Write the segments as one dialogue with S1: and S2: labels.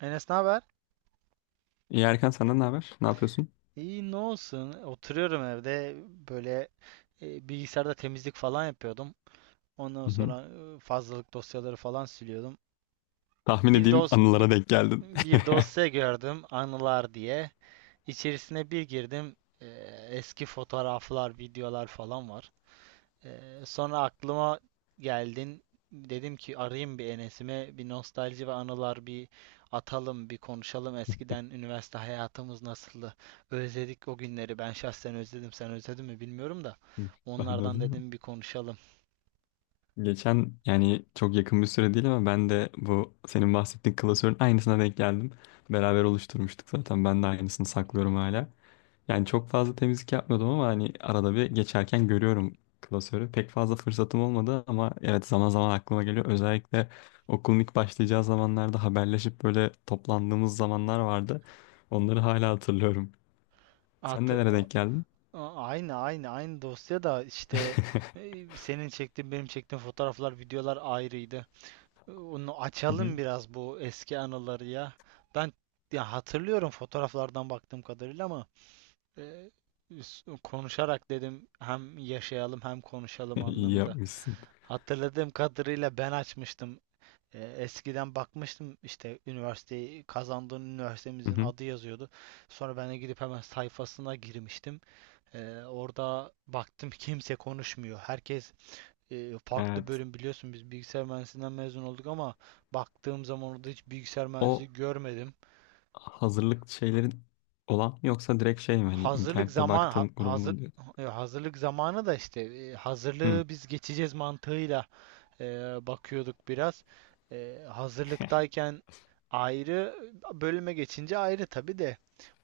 S1: Enes ne haber?
S2: İyi Erkan senden ne haber? Ne yapıyorsun?
S1: İyi ne olsun? Oturuyorum evde böyle. Bilgisayarda temizlik falan yapıyordum. Ondan
S2: Hı hı.
S1: sonra fazlalık dosyaları falan siliyordum.
S2: Tahmin
S1: Bir
S2: edeyim
S1: dos bi-
S2: anılara denk geldin.
S1: Bir dosya gördüm anılar diye. İçerisine bir girdim. e, Eski fotoğraflar, videolar falan var. Sonra aklıma geldin. Dedim ki arayayım bir Enes'ime. Bir nostalji ve anılar bir atalım, bir konuşalım. Eskiden üniversite hayatımız nasıldı? Özledik o günleri. Ben şahsen özledim. Sen özledin mi bilmiyorum da.
S2: Ben de öyle
S1: Onlardan
S2: mi?
S1: dedim bir konuşalım.
S2: Geçen, yani çok yakın bir süre değil, ama ben de bu senin bahsettiğin klasörün aynısına denk geldim. Beraber oluşturmuştuk zaten. Ben de aynısını saklıyorum hala. Yani çok fazla temizlik yapmıyordum ama hani arada bir geçerken görüyorum klasörü. Pek fazla fırsatım olmadı ama evet, zaman zaman aklıma geliyor. Özellikle okulun ilk başlayacağı zamanlarda haberleşip böyle toplandığımız zamanlar vardı. Onları hala hatırlıyorum. Sen
S1: Atı
S2: nelere denk geldin?
S1: A- aynı aynı aynı dosya da işte, senin çektiğin benim çektiğim fotoğraflar, videolar ayrıydı. Onu
S2: Hı hı.
S1: açalım biraz bu eski anıları ya. Ben ya hatırlıyorum fotoğraflardan baktığım kadarıyla ama e, konuşarak dedim hem yaşayalım hem konuşalım
S2: İyi
S1: anlamında.
S2: yapmışsın.
S1: Hatırladığım kadarıyla ben açmıştım. Eskiden bakmıştım işte üniversiteyi kazandığın
S2: Hı
S1: üniversitemizin
S2: hı.
S1: adı yazıyordu. Sonra ben de gidip hemen sayfasına girmiştim. Orada baktım kimse konuşmuyor. Herkes farklı
S2: Evet.
S1: bölüm, biliyorsun biz bilgisayar mühendisliğinden mezun olduk ama baktığım zaman orada hiç bilgisayar
S2: O
S1: mühendisi görmedim.
S2: hazırlık şeylerin olan mı, yoksa direkt şey mi? Hani
S1: Hazırlık
S2: internette
S1: zaman ha-
S2: baktığın grubu
S1: hazır
S2: mu diyor?
S1: hazırlık zamanı da işte,
S2: Hı.
S1: hazırlığı biz geçeceğiz mantığıyla e, bakıyorduk biraz. Hazırlıktayken ayrı, bölüme geçince ayrı tabii de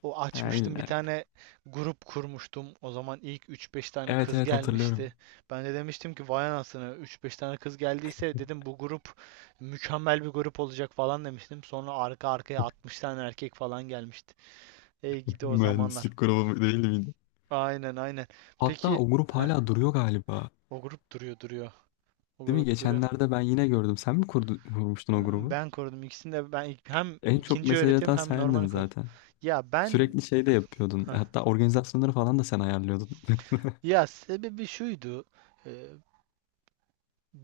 S1: o
S2: Ha,
S1: açmıştım bir
S2: illa.
S1: tane grup kurmuştum. O zaman ilk üç beş tane
S2: Evet
S1: kız
S2: evet,
S1: gelmişti.
S2: hatırlıyorum.
S1: Ben de demiştim ki vay anasını, üç beş tane kız geldiyse dedim bu grup mükemmel bir grup olacak falan demiştim. Sonra arka arkaya 60 tane erkek falan gelmişti. Ey gidi o zamanlar.
S2: Mühendislik grubu mu- değil miydi?
S1: Aynen aynen.
S2: Hatta
S1: Peki
S2: o grup
S1: heh,
S2: hala duruyor galiba.
S1: o grup duruyor. O
S2: Değil mi?
S1: grup duruyor.
S2: Geçenlerde ben yine gördüm. Sen mi kurdu, kurmuştun o grubu?
S1: Ben korudum ikisini de, hem
S2: En çok
S1: ikinci
S2: mesaj
S1: öğretim
S2: atan
S1: hem
S2: sendin
S1: normal korudum.
S2: zaten.
S1: Ya ben,
S2: Sürekli şey de yapıyordun.
S1: heh,
S2: Hatta organizasyonları falan da sen ayarlıyordun.
S1: ya sebebi şuydu. Ee,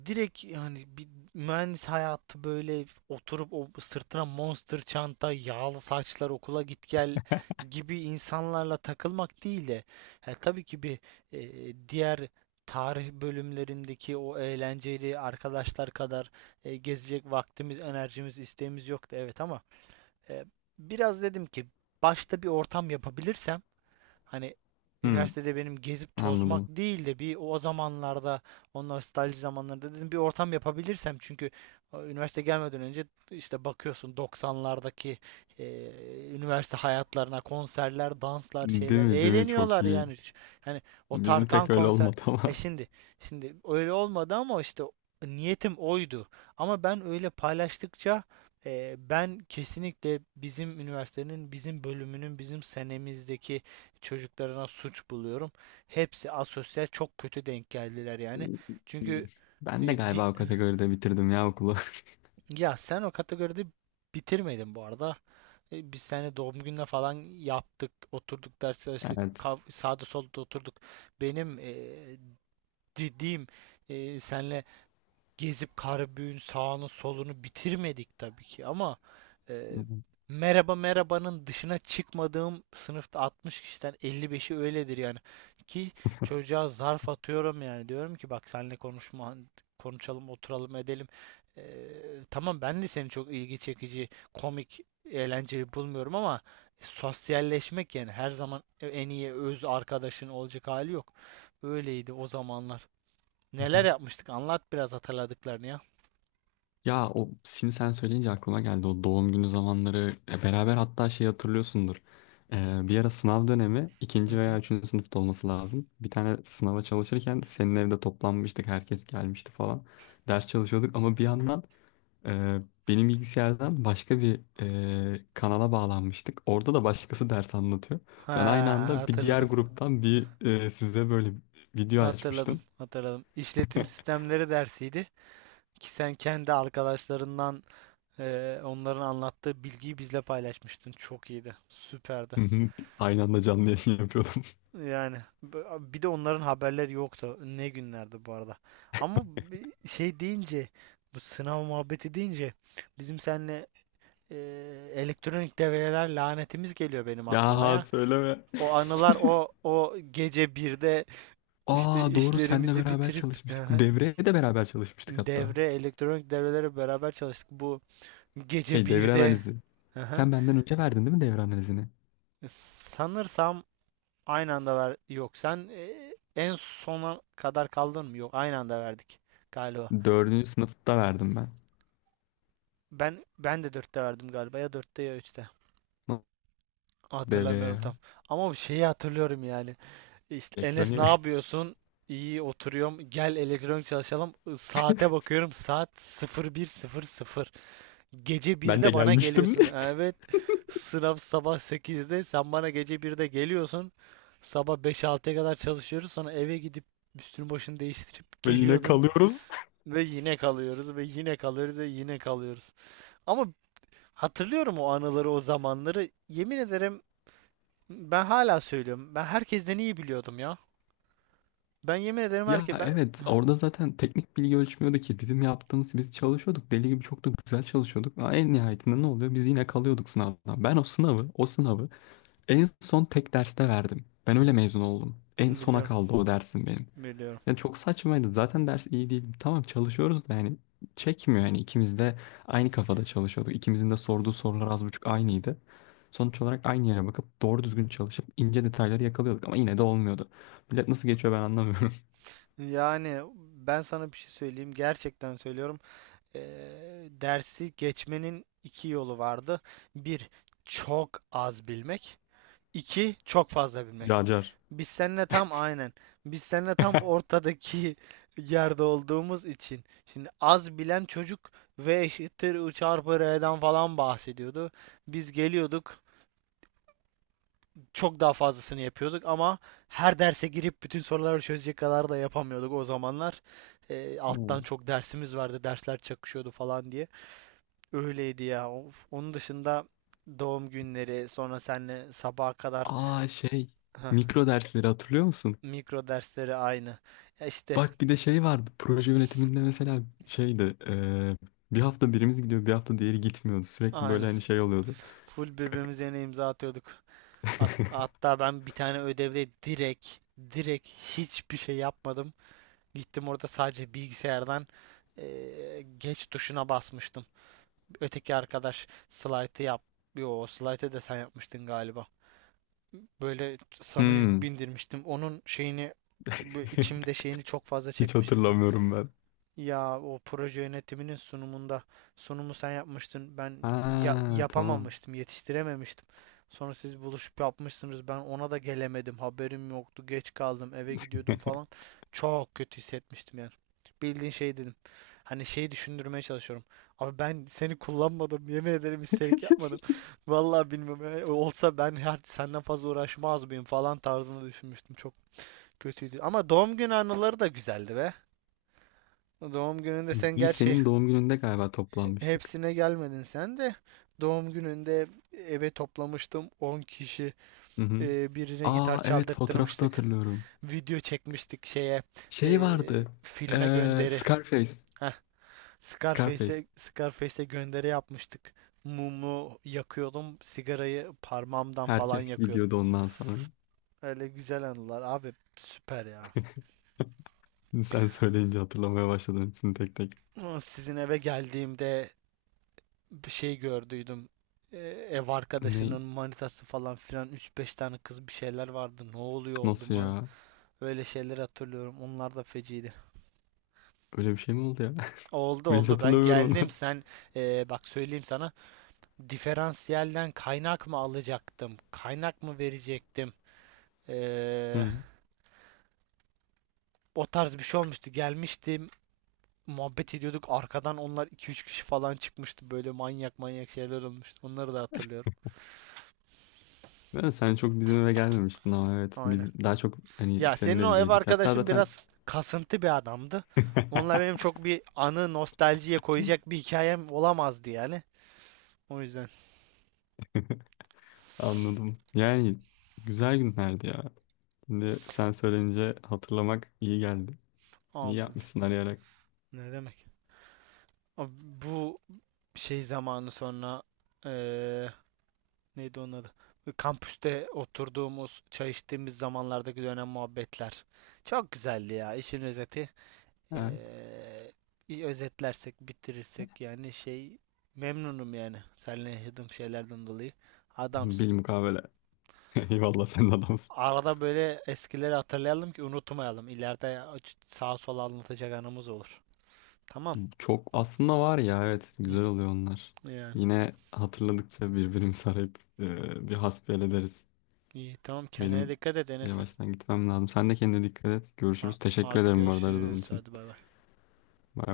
S1: Direkt yani bir mühendis hayatı böyle oturup o sırtına monster çanta, yağlı saçlar, okula git gel gibi insanlarla takılmak değil de, ha, tabii ki bir diğer tarih bölümlerindeki o eğlenceli arkadaşlar kadar gezecek vaktimiz, enerjimiz, isteğimiz yoktu, evet, ama e, biraz dedim ki başta bir ortam yapabilirsem. Hani
S2: Hı,
S1: üniversitede benim gezip tozmak
S2: anladım.
S1: değil de bir o zamanlarda, o nostalji zamanlarında dedim bir ortam yapabilirsem, çünkü üniversite gelmeden önce işte bakıyorsun 90'lardaki e, üniversite hayatlarına konserler, danslar,
S2: Değil
S1: şeyler,
S2: mi? Değil mi? Çok
S1: eğleniyorlar
S2: iyi.
S1: yani. Ş- Hani o
S2: Bizim
S1: Tarkan
S2: pek öyle
S1: konser
S2: olmadı
S1: e
S2: ama.
S1: şimdi Şimdi öyle olmadı ama işte niyetim oydu. Ama ben öyle paylaştıkça, ben kesinlikle bizim üniversitenin, bizim bölümünün, bizim senemizdeki çocuklarına suç buluyorum. Hepsi asosyal, çok kötü denk geldiler yani. Çünkü
S2: Ben de
S1: e, di-
S2: galiba o kategoride bitirdim ya okulu.
S1: ya sen o kategoride bitirmedin bu arada. Biz seninle doğum gününe falan yaptık, oturduk, ders çalıştık,
S2: Evet.
S1: sağda solda oturduk. Benim dediğim, senle gezip Karabük'ün sağını solunu bitirmedik tabii ki ama e, merhaba merhabanın dışına çıkmadığım sınıfta 60 kişiden 55'i öyledir yani. Ki çocuğa zarf atıyorum yani, diyorum ki bak seninle konuşma, konuşalım, oturalım, edelim. Tamam ben de seni çok ilgi çekici, komik, eğlenceli bulmuyorum ama sosyalleşmek yani, her zaman en iyi öz arkadaşın olacak hali yok. Öyleydi o zamanlar. Neler yapmıştık? Anlat biraz hatırladıklarını ya.
S2: Ya o şimdi sen söyleyince aklıma geldi o doğum günü zamanları. Beraber, hatta şey, hatırlıyorsundur. Bir ara sınav dönemi,
S1: Hı
S2: ikinci
S1: hı.
S2: veya üçüncü sınıfta olması lazım. Bir tane sınava çalışırken senin evde toplanmıştık, herkes gelmişti falan. Ders çalışıyorduk ama bir yandan Ee, benim bilgisayardan başka bir kanala bağlanmıştık. Orada da başkası ders anlatıyor.
S1: Ha,
S2: Ben aynı anda bir diğer
S1: hatırladım.
S2: gruptan bir size böyle video
S1: Hatırladım.
S2: açmıştım.
S1: Hatırladım. İşletim sistemleri dersiydi ki sen kendi arkadaşlarından, onların anlattığı bilgiyi bizle paylaşmıştın. Çok iyiydi. Süperdi.
S2: Hı hı, aynı anda canlı yayın yapıyordum.
S1: Yani bir de onların haberleri yoktu. Ne günlerdi bu arada. Ama bi- şey deyince Bu sınav muhabbeti deyince bizim seninle elektronik devreler lanetimiz geliyor benim aklıma
S2: Ya
S1: ya.
S2: söyleme.
S1: O anılar, o gece birde işte
S2: Aa doğru, senle
S1: işlerimizi
S2: beraber
S1: bitirip,
S2: çalışmıştık.
S1: aha,
S2: Devreye de beraber çalışmıştık hatta.
S1: devre, elektronik devrelere beraber çalıştık. Bu gece
S2: Şey, devre
S1: birde,
S2: analizi.
S1: aha,
S2: Sen benden önce verdin değil mi devre analizini?
S1: sanırsam aynı anda ver. Yok, sen en sona kadar kaldın mı? Yok, aynı anda verdik galiba.
S2: Dördüncü sınıfta verdim ben.
S1: Ben, ben de dörtte verdim galiba, ya dörtte ya üçte.
S2: Devreye
S1: Hatırlamıyorum
S2: ya.
S1: tam. Ama bir şeyi hatırlıyorum yani. İşte, Enes ne
S2: Elektroniğe.
S1: yapıyorsun? İyi, oturuyorum. Gel elektronik çalışalım. Saate bakıyorum. Saat 01:00. Gece
S2: Ben de
S1: birde bana
S2: gelmiştim
S1: geliyorsun. Evet. Sınav sabah sekizde, sen bana gece birde geliyorsun. Sabah beş 6'ya kadar çalışıyoruz. Sonra eve gidip üstünü başını değiştirip
S2: ve yine
S1: geliyordun.
S2: kalıyoruz.
S1: Ve yine kalıyoruz. Ve yine kalıyoruz. Ve yine kalıyoruz. Ama hatırlıyorum o anıları, o zamanları. Yemin ederim, ben hala söylüyorum. Ben herkesten iyi biliyordum ya. Ben yemin ederim
S2: Ya
S1: herke ben
S2: evet, orada zaten teknik bilgi ölçmüyordu ki bizim yaptığımız. Biz çalışıyorduk deli gibi, çok da güzel çalışıyorduk ama en nihayetinde ne oluyor, biz yine kalıyorduk sınavdan. Ben o sınavı en son tek derste verdim. Ben öyle mezun oldum. En sona
S1: Biliyorum,
S2: kaldı o dersim benim.
S1: biliyorum.
S2: Yani çok saçmaydı zaten, ders iyi değil, tamam çalışıyoruz da yani çekmiyor. Yani ikimiz de aynı kafada çalışıyorduk. İkimizin de sorduğu sorular az buçuk aynıydı. Sonuç olarak aynı yere bakıp doğru düzgün çalışıp ince detayları yakalıyorduk ama yine de olmuyordu. Millet nasıl geçiyor, ben anlamıyorum.
S1: Yani ben sana bir şey söyleyeyim. Gerçekten söylüyorum. Dersi geçmenin iki yolu vardı. Bir, çok az bilmek. İki, çok fazla bilmek.
S2: Car car.
S1: Biz seninle tam aynen. Biz seninle tam ortadaki yerde olduğumuz için. Şimdi az bilen çocuk V eşittir I çarpı R'den falan bahsediyordu. Biz geliyorduk, çok daha fazlasını yapıyorduk ama her derse girip bütün soruları çözecek kadar da yapamıyorduk o zamanlar. Alttan
S2: Hmm.
S1: çok dersimiz vardı, dersler çakışıyordu falan diye. Öyleydi ya. Of. Onun dışında doğum günleri, sonra seninle sabaha kadar,
S2: Aa şey,
S1: heh,
S2: mikro dersleri hatırlıyor musun?
S1: mikro dersleri aynı. Ya işte
S2: Bak bir de şey vardı, proje yönetiminde mesela, şeydi bir hafta birimiz gidiyor, bir hafta diğeri gitmiyordu. Sürekli böyle
S1: aynı.
S2: hani şey oluyordu.
S1: Full birbirimize yine imza atıyorduk. Hatta ben bir tane ödevde direkt hiçbir şey yapmadım. Gittim orada sadece bilgisayardan, geç tuşuna basmıştım. Öteki arkadaş slaytı yap. Yo, slaytı da sen yapmıştın galiba. Böyle sana yük
S2: Hmm.
S1: bindirmiştim. Onun şeyini içimde şeyini çok fazla
S2: Hiç
S1: çekmiştim.
S2: hatırlamıyorum ben.
S1: Ya o proje yönetiminin sunumunda sunumu sen yapmıştın. Ben
S2: Ha tamam.
S1: yapamamıştım, yetiştirememiştim. Sonra siz buluşup yapmışsınız. Ben ona da gelemedim. Haberim yoktu. Geç kaldım. Eve gidiyordum falan. Çok kötü hissetmiştim yani. Bildiğin şey dedim. Hani şeyi düşündürmeye çalışıyorum. Abi, ben seni kullanmadım. Yemin ederim, isterik yapmadım. Vallahi bilmiyorum ya. Olsa ben her senden fazla uğraşmaz mıyım falan tarzında düşünmüştüm. Çok kötüydü. Ama doğum günü anıları da güzeldi be. Doğum gününde sen
S2: Biz
S1: gerçi
S2: senin doğum gününde galiba toplanmıştık.
S1: Hepsine gelmedin sen de. Doğum gününde eve toplamıştım 10 kişi.
S2: Hı hı.
S1: Birine gitar
S2: Aa evet, fotoğrafı da
S1: çaldırttırmıştık.
S2: hatırlıyorum.
S1: Video çekmiştik şeye,
S2: Şey vardı.
S1: filme gönderi.
S2: Scarface.
S1: Heh,
S2: Scarface.
S1: Scarface'e gönderi yapmıştık. Mumu yakıyordum. Sigarayı parmağımdan falan
S2: Herkes
S1: yakıyordum.
S2: gidiyordu ondan sonra.
S1: Öyle güzel anılar abi, süper ya.
S2: Şimdi sen söyleyince hatırlamaya başladım hepsini tek tek.
S1: Sizin eve geldiğimde bir şey gördüydüm. E, Ev arkadaşının
S2: Ne?
S1: manitası falan filan, üç beş tane kız, bir şeyler vardı. Ne oluyor oldum?
S2: Nasıl
S1: Ha?
S2: ya?
S1: Öyle şeyler hatırlıyorum. Onlar da feciydi.
S2: Öyle bir şey mi oldu ya?
S1: Oldu
S2: Ben hiç
S1: oldu ben
S2: hatırlamıyorum
S1: geldim,
S2: onu.
S1: sen, bak söyleyeyim sana, diferansiyelden kaynak mı alacaktım? Kaynak mı verecektim? E,
S2: Hı.
S1: O tarz bir şey olmuştu. Gelmiştim, muhabbet ediyorduk. Arkadan onlar iki üç kişi falan çıkmıştı. Böyle manyak manyak şeyler olmuştu. Onları da hatırlıyorum.
S2: Ben, sen çok bizim eve gelmemiştin ama evet,
S1: Aynen.
S2: biz daha çok hani
S1: Ya
S2: senin
S1: senin o ev
S2: evindeydik. Hatta
S1: arkadaşın
S2: zaten
S1: biraz kasıntı bir adamdı. Onunla benim çok bir anı nostaljiye koyacak bir hikayem olamazdı yani. O yüzden,
S2: anladım. Yani güzel günlerdi ya. Şimdi sen söyleyince hatırlamak iyi geldi. İyi
S1: abi,
S2: yapmışsın arayarak.
S1: ne demek? Abi, bu şey zamanı sonra eee, neydi onun adı? Kampüste oturduğumuz, çay içtiğimiz zamanlardaki dönem muhabbetler. Çok güzeldi ya. İşin özeti,
S2: Evet.
S1: eee, bir özetlersek, bitirirsek, yani şey, memnunum yani. Seninle yaşadığım şeylerden dolayı. Adamsın.
S2: Bilmukabele. Eyvallah, sen de adamsın.
S1: Arada böyle eskileri hatırlayalım ki unutmayalım. İleride sağa sola anlatacak anımız olur. Tamam.
S2: Çok aslında var ya, evet güzel oluyor onlar.
S1: Hı, yani.
S2: Yine hatırladıkça birbirimizi arayıp bir hasbihal ederiz.
S1: İyi, tamam, kendine
S2: Benim
S1: dikkat et Enes'im.
S2: yavaştan gitmem lazım. Sen de kendine dikkat et. Görüşürüz. Teşekkür
S1: Hadi
S2: ederim bu arada aradığın
S1: görüşürüz.
S2: için.
S1: Hadi bay bay.
S2: Bye.